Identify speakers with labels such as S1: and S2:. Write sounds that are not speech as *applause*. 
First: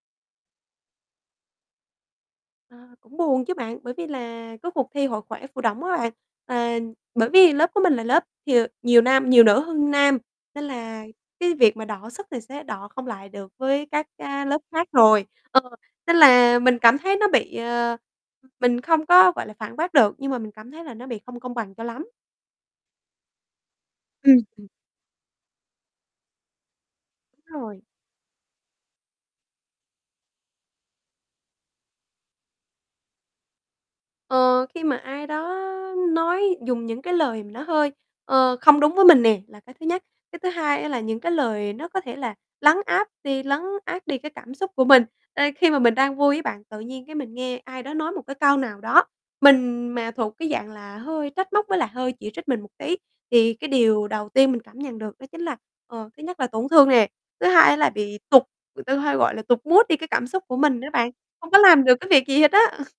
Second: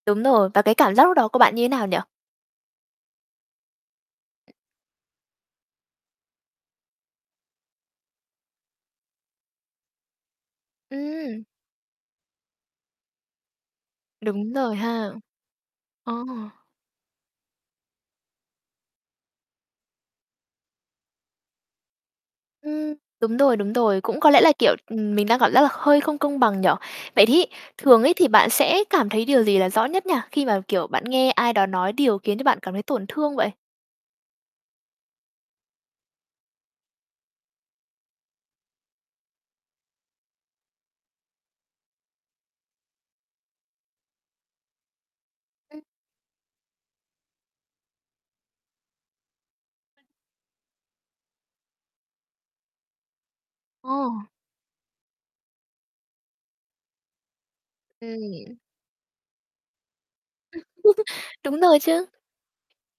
S1: Đúng rồi, và cái cảm giác lúc đó của bạn như nào nhỉ?
S2: Ờ, cũng buồn chứ bạn. Bởi vì là cái cuộc thi Hội khỏe Phù Đổng á bạn à bởi vì lớp của mình là lớp thì, ờ, nhiều nam nhiều nữ hơn nam, nên là
S1: Ừm.
S2: cái việc mà đọ sức thì sẽ đọ không lại được với các, a,
S1: Đúng
S2: lớp
S1: rồi
S2: khác
S1: ha.
S2: rồi. Ờ,
S1: Ồ.
S2: nên là mình cảm thấy nó bị, ờ, mình không có, gọi là, phản bác được nhưng mà mình cảm thấy là nó bị không công bằng cho lắm.
S1: Ừm. Đúng rồi, đúng rồi. Cũng có
S2: Ưm,
S1: lẽ là,
S2: ừm.
S1: kiểu, ừm, mình đang cảm giác là hơi không công bằng nhỉ. Vậy
S2: Đúng
S1: thí
S2: rồi.
S1: thường ấy thì bạn sẽ cảm thấy điều gì là rõ nhất nhỉ, khi mà, kiểu, bạn nghe ai đó nói điều khiến cho bạn cảm thấy tổn thương vậy?
S2: Ờ, khi mà ai đó nói dùng những cái lời mà nó hơi, ờ, không đúng với mình nè, là cái thứ nhất. Cái thứ hai á là những cái lời nó có thể là lấn áp đi lấn át đi cái cảm xúc của mình, ơ, khi mà
S1: Ừm.
S2: mình đang vui á bạn, tự nhiên cái mình nghe ai đó nói một cái câu nào đó, mình mà thuộc cái dạng là hơi trách móc với lại hơi chỉ trích mình một tí, thì cái điều
S1: Ồ.
S2: đầu tiên mình cảm nhận được đó chính là, ờ, thứ nhất là tổn thương nè, thứ hai á là bị tụt
S1: Ừm.
S2: người ta hay gọi là tụt mood đi cái cảm xúc
S1: Ừm.
S2: của
S1: *chuckles*
S2: mình đó bạn, hông có
S1: Đúng rồi
S2: làm được cái
S1: chứ.
S2: việc gì hết á. *laughs*